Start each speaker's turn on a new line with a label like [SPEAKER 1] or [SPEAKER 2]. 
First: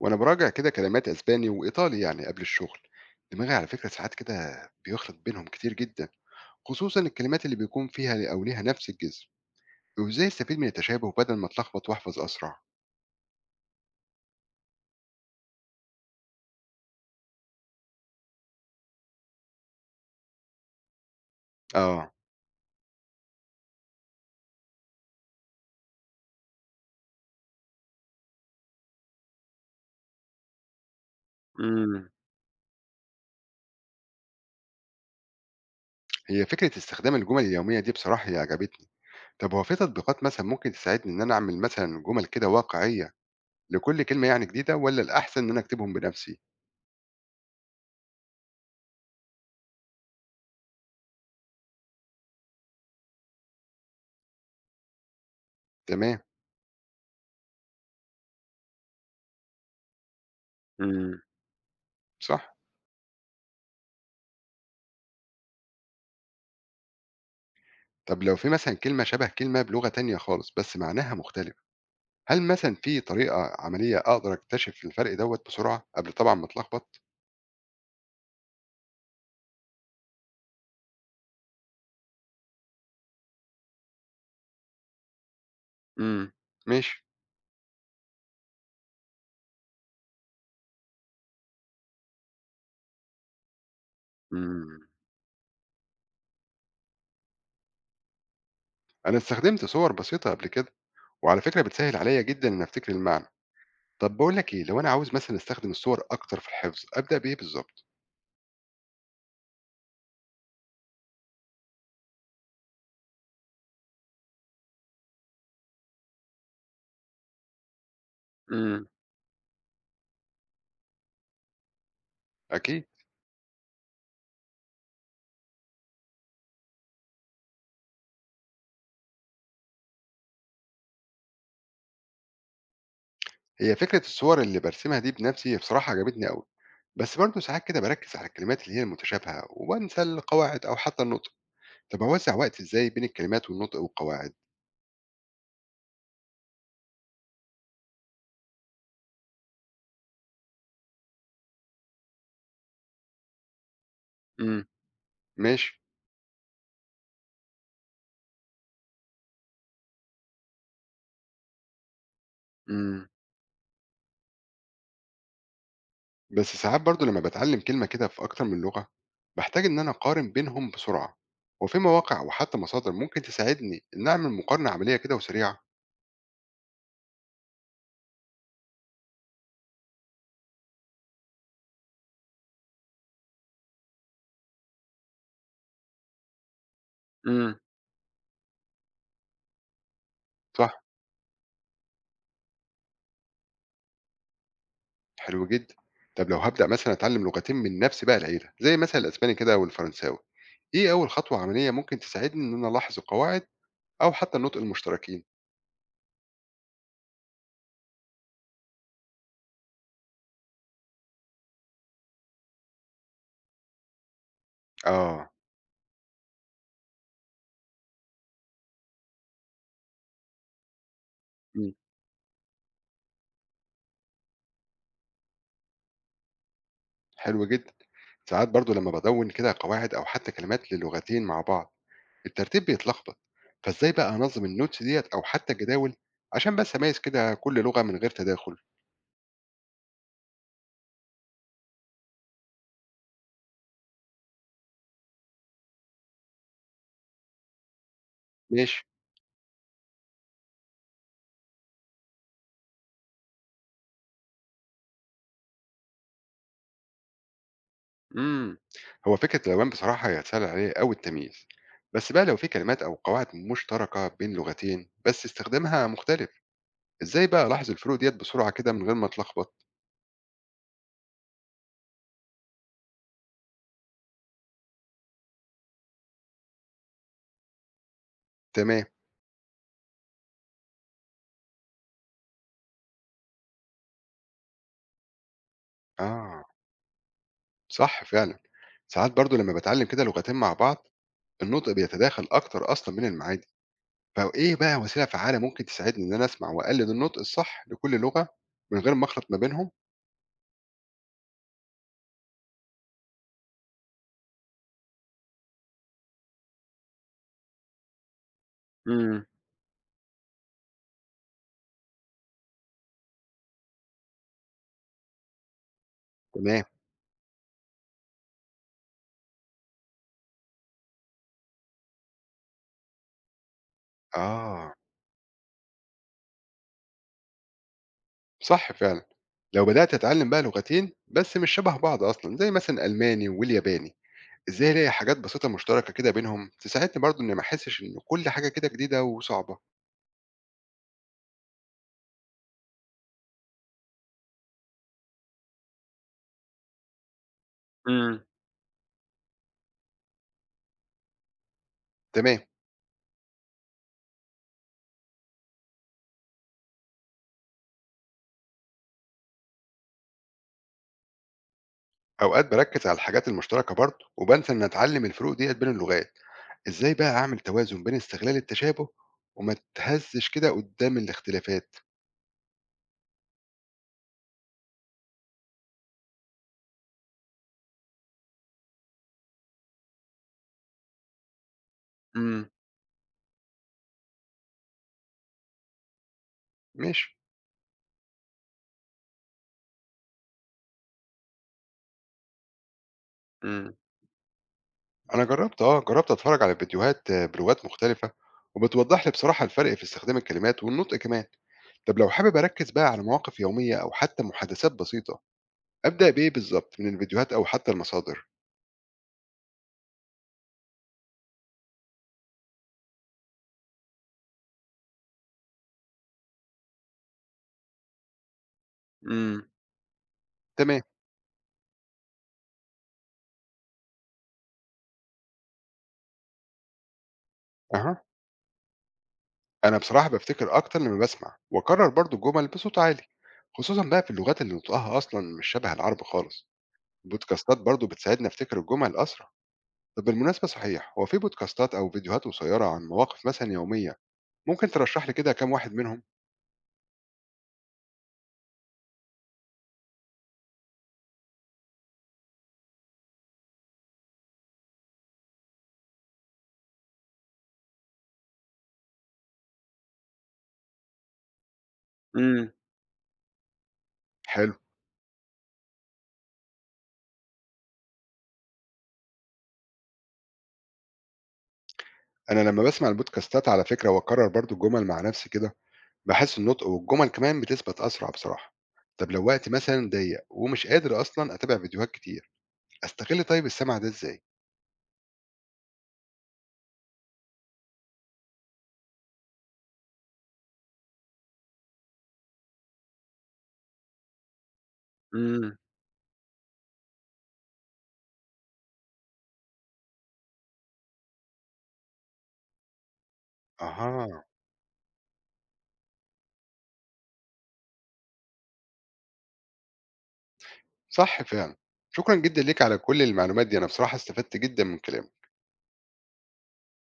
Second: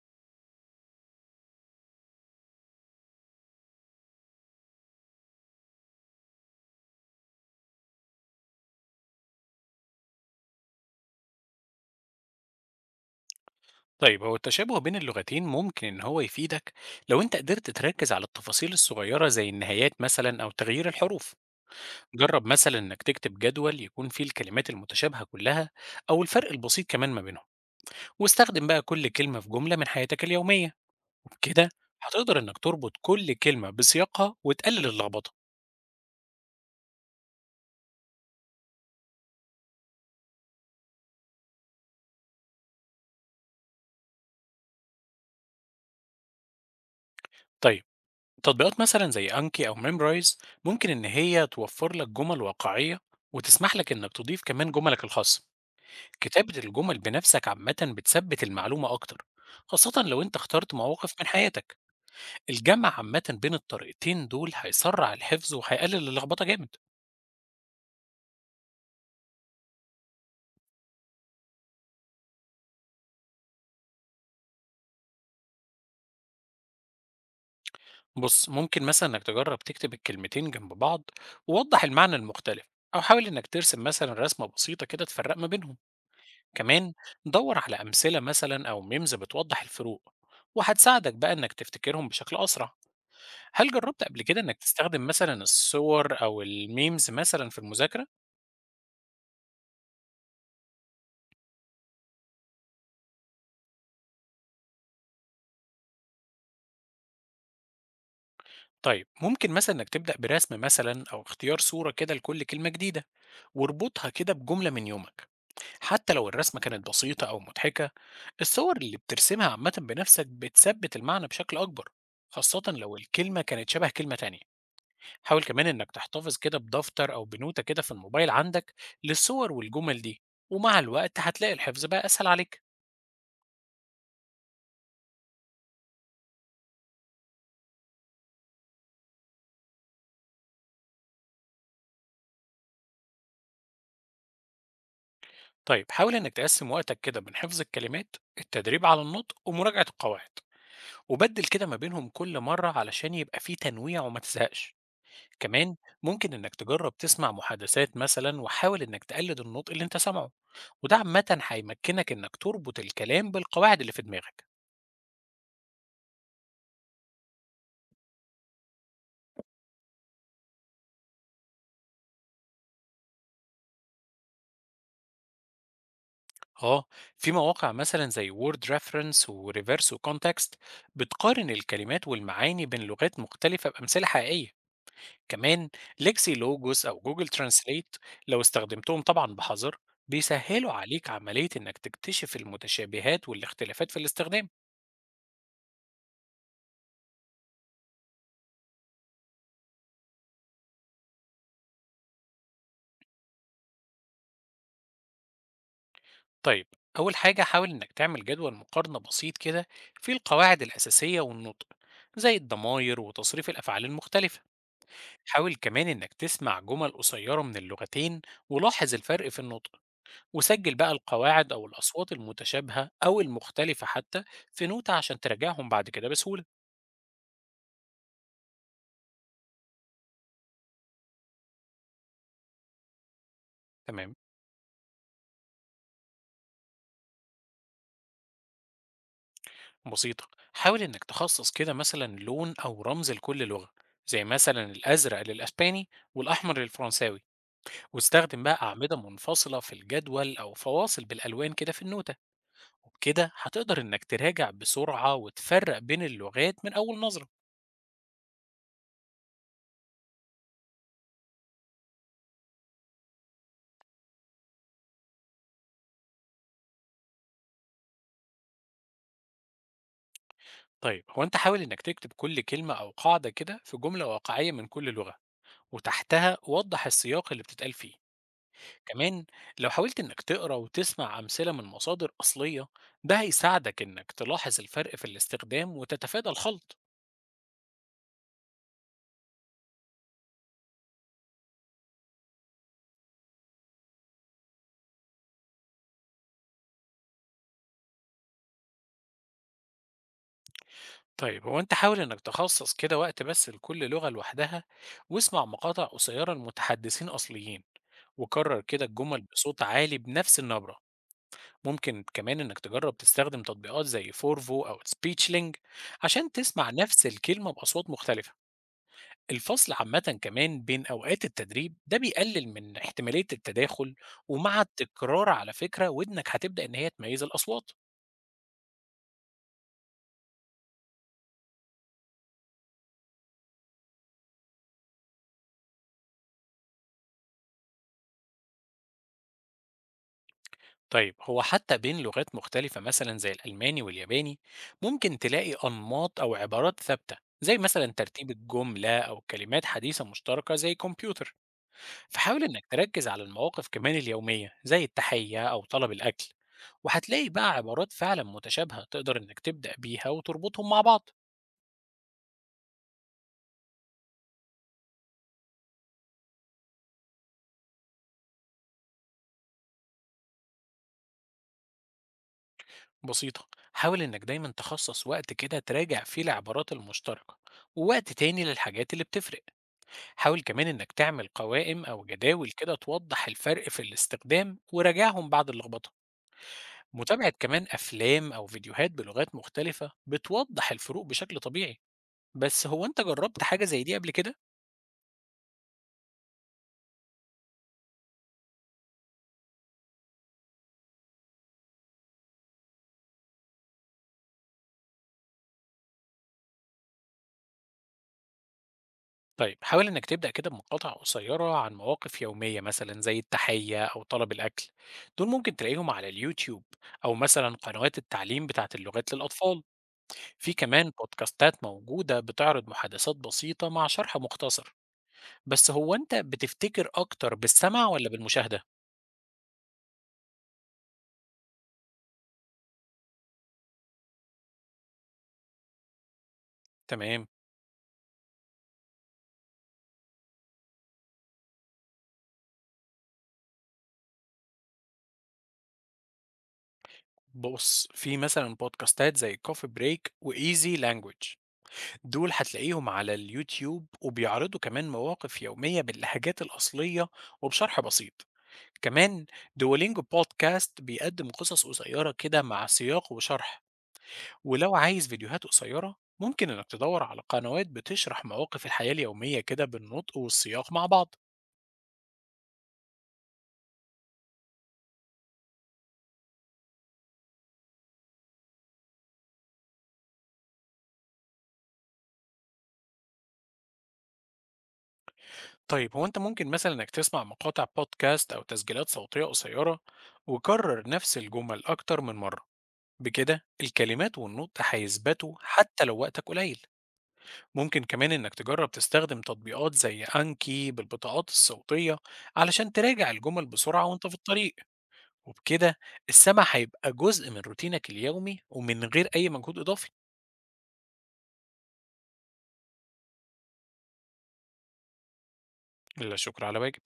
[SPEAKER 1] وانا براجع كده كلمات اسباني وايطالي يعني قبل الشغل، دماغي على فكره ساعات كده بيخلط بينهم كتير جدا، خصوصا الكلمات اللي بيكون فيها او ليها نفس الجذر. وازاي استفيد من التشابه بدل ما اتلخبط واحفظ اسرع.
[SPEAKER 2] طيب، هو التشابه بين اللغتين ممكن إن هو يفيدك. لو أنت قدرت تركز على التفاصيل الصغيرة زي النهايات مثلا أو تغيير الحروف،
[SPEAKER 1] اه.
[SPEAKER 2] جرب مثلا إنك تكتب جدول يكون فيه الكلمات المتشابهة كلها أو الفرق البسيط كمان ما بينهم، واستخدم بقى كل كلمة في جملة من حياتك اليومية. كده
[SPEAKER 1] امم.
[SPEAKER 2] هتقدر إنك تربط كل كلمة بسياقها وتقلل اللخبطة.
[SPEAKER 1] هي فكره استخدام الجمل اليوميه دي بصراحه هي عجبتني. طب هو في تطبيقات مثلا ممكن تساعدني ان انا اعمل مثلا جمل كده واقعيه لكل كلمه يعني جديده، ولا الاحسن ان انا اكتبهم بنفسي؟
[SPEAKER 2] طيب، تطبيقات مثلا زي أنكي أو ميمرايز ممكن إن هي توفر لك جمل واقعية وتسمح لك إنك تضيف كمان جملك الخاصة.
[SPEAKER 1] تمام.
[SPEAKER 2] كتابة الجمل بنفسك عامة بتثبت المعلومة أكتر، خاصة لو أنت اخترت مواقف
[SPEAKER 1] امم.
[SPEAKER 2] من حياتك.
[SPEAKER 1] صح.
[SPEAKER 2] الجمع عامة بين الطريقتين دول هيسرع الحفظ وهيقلل اللخبطة جامد.
[SPEAKER 1] طب لو في مثلا كلمه شبه كلمه بلغه تانية خالص بس معناها مختلف، هل مثلًا في طريقة عملية أقدر أكتشف الفرق دوّة بسرعة قبل طبعًا ما أتلخبط؟
[SPEAKER 2] بص، ممكن مثلا إنك تجرب تكتب الكلمتين جنب بعض، ووضح المعنى المختلف، أو حاول إنك ترسم مثلا رسمة بسيطة كده تفرق ما بينهم.
[SPEAKER 1] إمم.
[SPEAKER 2] كمان
[SPEAKER 1] ماشي.
[SPEAKER 2] دور على أمثلة مثلا أو ميمز بتوضح الفروق، وهتساعدك بقى إنك تفتكرهم بشكل أسرع. هل جربت قبل كده إنك
[SPEAKER 1] إمم.
[SPEAKER 2] تستخدم مثلا الصور أو الميمز مثلا في المذاكرة؟
[SPEAKER 1] أنا استخدمت صور بسيطة قبل كده، وعلى فكرة بتسهِّل عليّا جدًا إني أفتكر المعنى. طَب باقول لك إيه، لو أنا عاوز مثلًا أستخدم الصور أكتر في الحفظ، أبدأ بإيه بالضبط؟
[SPEAKER 2] طيب، ممكن مثلا انك تبدأ برسم مثلا او اختيار صورة كده لكل كلمة جديدة، واربطها كده بجملة من يومك. حتى لو الرسمة كانت بسيطة او مضحكة، الصور
[SPEAKER 1] إمم.
[SPEAKER 2] اللي بترسمها عامة بنفسك بتثبت المعنى بشكل اكبر، خاصة
[SPEAKER 1] أكيد.
[SPEAKER 2] لو الكلمة كانت شبه كلمة تانية. حاول كمان انك تحتفظ كده بدفتر او بنوتة كده في الموبايل عندك للصور والجمل دي، ومع الوقت هتلاقي الحفظ بقى اسهل عليك.
[SPEAKER 1] هي فكرة الصور اللي بارسمها دي بنَفْسي هي بصراحة عجبتني أوي، بس برضه ساعات كده باركِّز على الكلمات اللي هي المتشابهة وبانسى القواعد أو حتى النُطق. طَب أوزّع وقتي إزاي بين الكلمات والنُطق والقواعد؟
[SPEAKER 2] طيب، حاول انك تقسم وقتك كده بين حفظ الكلمات، التدريب على النطق، ومراجعة القواعد، وبدل كده ما بينهم كل مرة علشان يبقى فيه تنويع وما
[SPEAKER 1] إمم.
[SPEAKER 2] تزهقش. كمان
[SPEAKER 1] ماشي.
[SPEAKER 2] ممكن انك تجرب تسمع محادثات مثلا وحاول انك تقلد النطق اللي انت سامعه، وده عامة هيمكنك انك تربط
[SPEAKER 1] إمم.
[SPEAKER 2] الكلام بالقواعد اللي في دماغك.
[SPEAKER 1] بس ساعات برضو لما بتعلم كلمة كده في أكتر من لغة بحتاج إن أنا أقارن بينهم بسرعة. وفي مواقع وحتى مصادر ممكن تساعدني إن أعمل مقارنة عملية كده وسريعة.
[SPEAKER 2] اه، في مواقع مثلا زي وورد ريفرنس وريفيرس وكونتكست بتقارن الكلمات والمعاني بين لغات مختلفة بأمثلة حقيقية. كمان ليكسي لوجوس أو جوجل
[SPEAKER 1] امم.
[SPEAKER 2] ترانسليت، لو استخدمتهم طبعا بحذر، بيسهلوا
[SPEAKER 1] صح.
[SPEAKER 2] عليك عملية إنك تكتشف المتشابهات والاختلافات في الاستخدام.
[SPEAKER 1] حلو جدا. طب لو هبدأ مثلا أتعلم لغتين من نفس بقى العيلة زي مثلا الأسباني كده والفرنساوي، إيه أول خطوة عملية ممكن تساعدني إن أنا ألاحظ القواعد أو حتى النطق المشتركين؟
[SPEAKER 2] طيب، أول حاجة حاول إنك تعمل جدول مقارنة بسيط كده في القواعد الأساسية والنطق، زي الضماير وتصريف الأفعال المختلفة.
[SPEAKER 1] آه.
[SPEAKER 2] حاول كمان إنك تسمع جمل قصيرة من اللغتين، ولاحظ الفرق في النطق، وسجل بقى القواعد أو
[SPEAKER 1] مم.
[SPEAKER 2] الأصوات المتشابهة أو المختلفة حتى في نوتة عشان تراجعهم بعد كده بسهولة.
[SPEAKER 1] حلو جدا. ساعات برضو لما بدون كده قواعد أو حتى كلمات للغتين مع بعض الترتيب بيتلخبط، فازاي
[SPEAKER 2] تمام؟
[SPEAKER 1] بقى انظم النوتس ديت او حتى الجداول عشان بس اميز كده كل لغه من غير تداخل؟
[SPEAKER 2] بسيطة. حاول إنك تخصص كده مثلا لون أو رمز لكل لغة، زي مثلا الأزرق للأسباني والأحمر للفرنساوي، واستخدم بقى
[SPEAKER 1] ماشي.
[SPEAKER 2] أعمدة منفصلة في الجدول أو فواصل بالألوان كده في النوتة. وبكده هتقدر إنك تراجع بسرعة وتفرق بين اللغات من أول نظرة.
[SPEAKER 1] امم. هو فكره الالوان بصراحه هي هتسهل عليه قوي التمييز. بس بقى لو في كلمات او قواعد مشتركه بين لغتين بس استخدامها مختلف، ازاي بقى الاحظ الفروق ديت بسرعه كده من غير ما اتلخبط؟
[SPEAKER 2] طيب، هو أنت حاول إنك تكتب كل كلمة أو قاعدة كده في جملة واقعية من كل لغة، وتحتها وضح السياق اللي بتتقال فيه.
[SPEAKER 1] تمام.
[SPEAKER 2] كمان لو حاولت إنك تقرأ وتسمع أمثلة من مصادر أصلية، ده هيساعدك إنك تلاحظ الفرق في الاستخدام وتتفادى
[SPEAKER 1] اه.
[SPEAKER 2] الخلط.
[SPEAKER 1] صح فعلا. ساعات برضو لما بتعلم كده لغتين مع بعض النطق بيتداخل اكتر اصلا من المعاني، فإيه بقى وسيلة فعّالة ممكن تساعدني إن أنا أسمع وأقلِّد النطق الصح لكل لغة من غير ما أخلط ما بينهم؟
[SPEAKER 2] طيب، هو أنت حاول إنك تخصص كده وقت بس لكل لغة لوحدها، واسمع مقاطع قصيرة لمتحدثين أصليين، وكرر كده الجمل
[SPEAKER 1] إمم.
[SPEAKER 2] بصوت عالي بنفس النبرة. ممكن كمان إنك تجرب تستخدم تطبيقات زي فورفو أو سبيتشلينج عشان
[SPEAKER 1] تمام،
[SPEAKER 2] تسمع نفس الكلمة بأصوات مختلفة. الفصل عامة كمان بين أوقات التدريب ده بيقلل من احتمالية التداخل، ومع
[SPEAKER 1] آه،
[SPEAKER 2] التكرار على فكرة ودنك هتبدأ إن هي تميز الأصوات.
[SPEAKER 1] صح فعلًا. لو بدأت أتعلّم بقى لغتين بس مش شبه بعض أصلًا، زي مثلًا الألماني والياباني، إزاي ألاقي حاجات بسيطة مشتركة كده بينهم تساعدني برضه إني ما أحسّش إن كل حاجة كده جديدة وصعبة؟
[SPEAKER 2] طيب، هو حتى بين لغات مختلفة مثلا زي الألماني والياباني، ممكن تلاقي أنماط أو عبارات ثابتة زي مثلا
[SPEAKER 1] إمم.
[SPEAKER 2] ترتيب الجملة أو كلمات حديثة مشتركة زي كمبيوتر.
[SPEAKER 1] تمام،
[SPEAKER 2] فحاول إنك تركز على المواقف كمان اليومية زي التحية أو طلب الأكل، وهتلاقي بقى عبارات فعلا متشابهة تقدر إنك تبدأ بيها وتربطهم مع بعض.
[SPEAKER 1] أوقات باركّز على الحاجات المشتركة برضه وبانسى إني أتعلّم الفروق ديّة بين اللغات، إزاي بقى أعمل توازن بين استغلال التشابه وما اتهزّش كده قُدّام الاختلافات؟
[SPEAKER 2] بسيطة. حاول إنك دايما تخصص وقت كده تراجع فيه العبارات المشتركة، ووقت تاني للحاجات اللي بتفرق. حاول كمان إنك تعمل قوائم أو
[SPEAKER 1] إمم،
[SPEAKER 2] جداول كده توضح الفرق في الاستخدام وراجعهم بعد اللخبطة.
[SPEAKER 1] ماشي،
[SPEAKER 2] متابعة كمان أفلام أو فيديوهات بلغات مختلفة بتوضح الفروق بشكل طبيعي. بس هو أنت جربت حاجة
[SPEAKER 1] إمم،
[SPEAKER 2] زي دي قبل كده؟
[SPEAKER 1] أنا جرّبت أتفرّج على فيديوهات بلغات مختلفة، وبتوضّح لي بصراحة الفرق في استخدام الكلمات والنطق كمان. طب لو حابب أركّز بقى على مواقف يومية أو حتى محادثات بسيطة، أبدأ بإيه بالضبط، من الفيديوهات أو حتى المصادر؟
[SPEAKER 2] طيب، حاول إنك تبدأ كده بمقاطع قصيرة عن مواقف يومية مثلا زي التحية أو طلب الأكل. دول ممكن تلاقيهم على اليوتيوب أو مثلا قنوات التعليم بتاعة اللغات
[SPEAKER 1] إمم.
[SPEAKER 2] للأطفال. في
[SPEAKER 1] تمام،
[SPEAKER 2] كمان بودكاستات موجودة بتعرض محادثات بسيطة مع شرح مختصر. بس هو أنت بتفتكر أكتر بالسمع
[SPEAKER 1] أها،
[SPEAKER 2] ولا بالمشاهدة؟
[SPEAKER 1] أنا بصراحة بافتكر أكتر لمّا باسمع، وأكرّر برضه الجُمل بصوت عالي، خصوصًا بقى في اللغات اللي نطقها أصلًا مش شبه العربي خالص.
[SPEAKER 2] تمام.
[SPEAKER 1] البودكاستات برضه بتساعدني أفتكر الجُمل أسرع. طب بالمناسبة صحيح، هو في بودكاستات أو فيديوهات قصيرة عن مواقف مثلًا يومية ممكن ترشح لي كده كام واحد منهم؟
[SPEAKER 2] بص، في مثلا بودكاستات زي كوفي بريك وإيزي لانجوج، دول هتلاقيهم على اليوتيوب وبيعرضوا كمان مواقف يومية باللهجات الأصلية وبشرح بسيط. كمان دولينجو بودكاست بيقدم قصص قصيرة كده
[SPEAKER 1] امم.
[SPEAKER 2] مع سياق وشرح.
[SPEAKER 1] حلو.
[SPEAKER 2] ولو عايز فيديوهات قصيرة، ممكن إنك تدور على قنوات بتشرح مواقف الحياة اليومية كده بالنطق والسياق مع بعض.
[SPEAKER 1] انا لما بسمع البودكاستات على فكره واكرر برضو الجمل مع نفسي كده بحس النطق والجمل كمان بتثبت اسرع بصراحه. طب لو وقتي مثلا ضيق ومش قادر اصلا اتابع فيديوهات كتير، استغل طيب السمع ده ازاي؟
[SPEAKER 2] طيب، هو أنت ممكن مثلا إنك تسمع مقاطع بودكاست أو تسجيلات صوتية قصيرة، وكرر نفس الجمل أكتر من مرة. بكده الكلمات والنطق هيثبتوا
[SPEAKER 1] امم.
[SPEAKER 2] حتى لو وقتك قليل. ممكن كمان إنك تجرب تستخدم تطبيقات زي أنكي بالبطاقات الصوتية علشان تراجع الجمل بسرعة وأنت في
[SPEAKER 1] اها.
[SPEAKER 2] الطريق. وبكده السمع هيبقى جزء من روتينك اليومي ومن غير أي مجهود إضافي.
[SPEAKER 1] صح فعلا. شكرا جدا ليك على كل المعلومات دي، انا بصراحه استفدت جدا من كلامك.
[SPEAKER 2] لا شكر على واجب.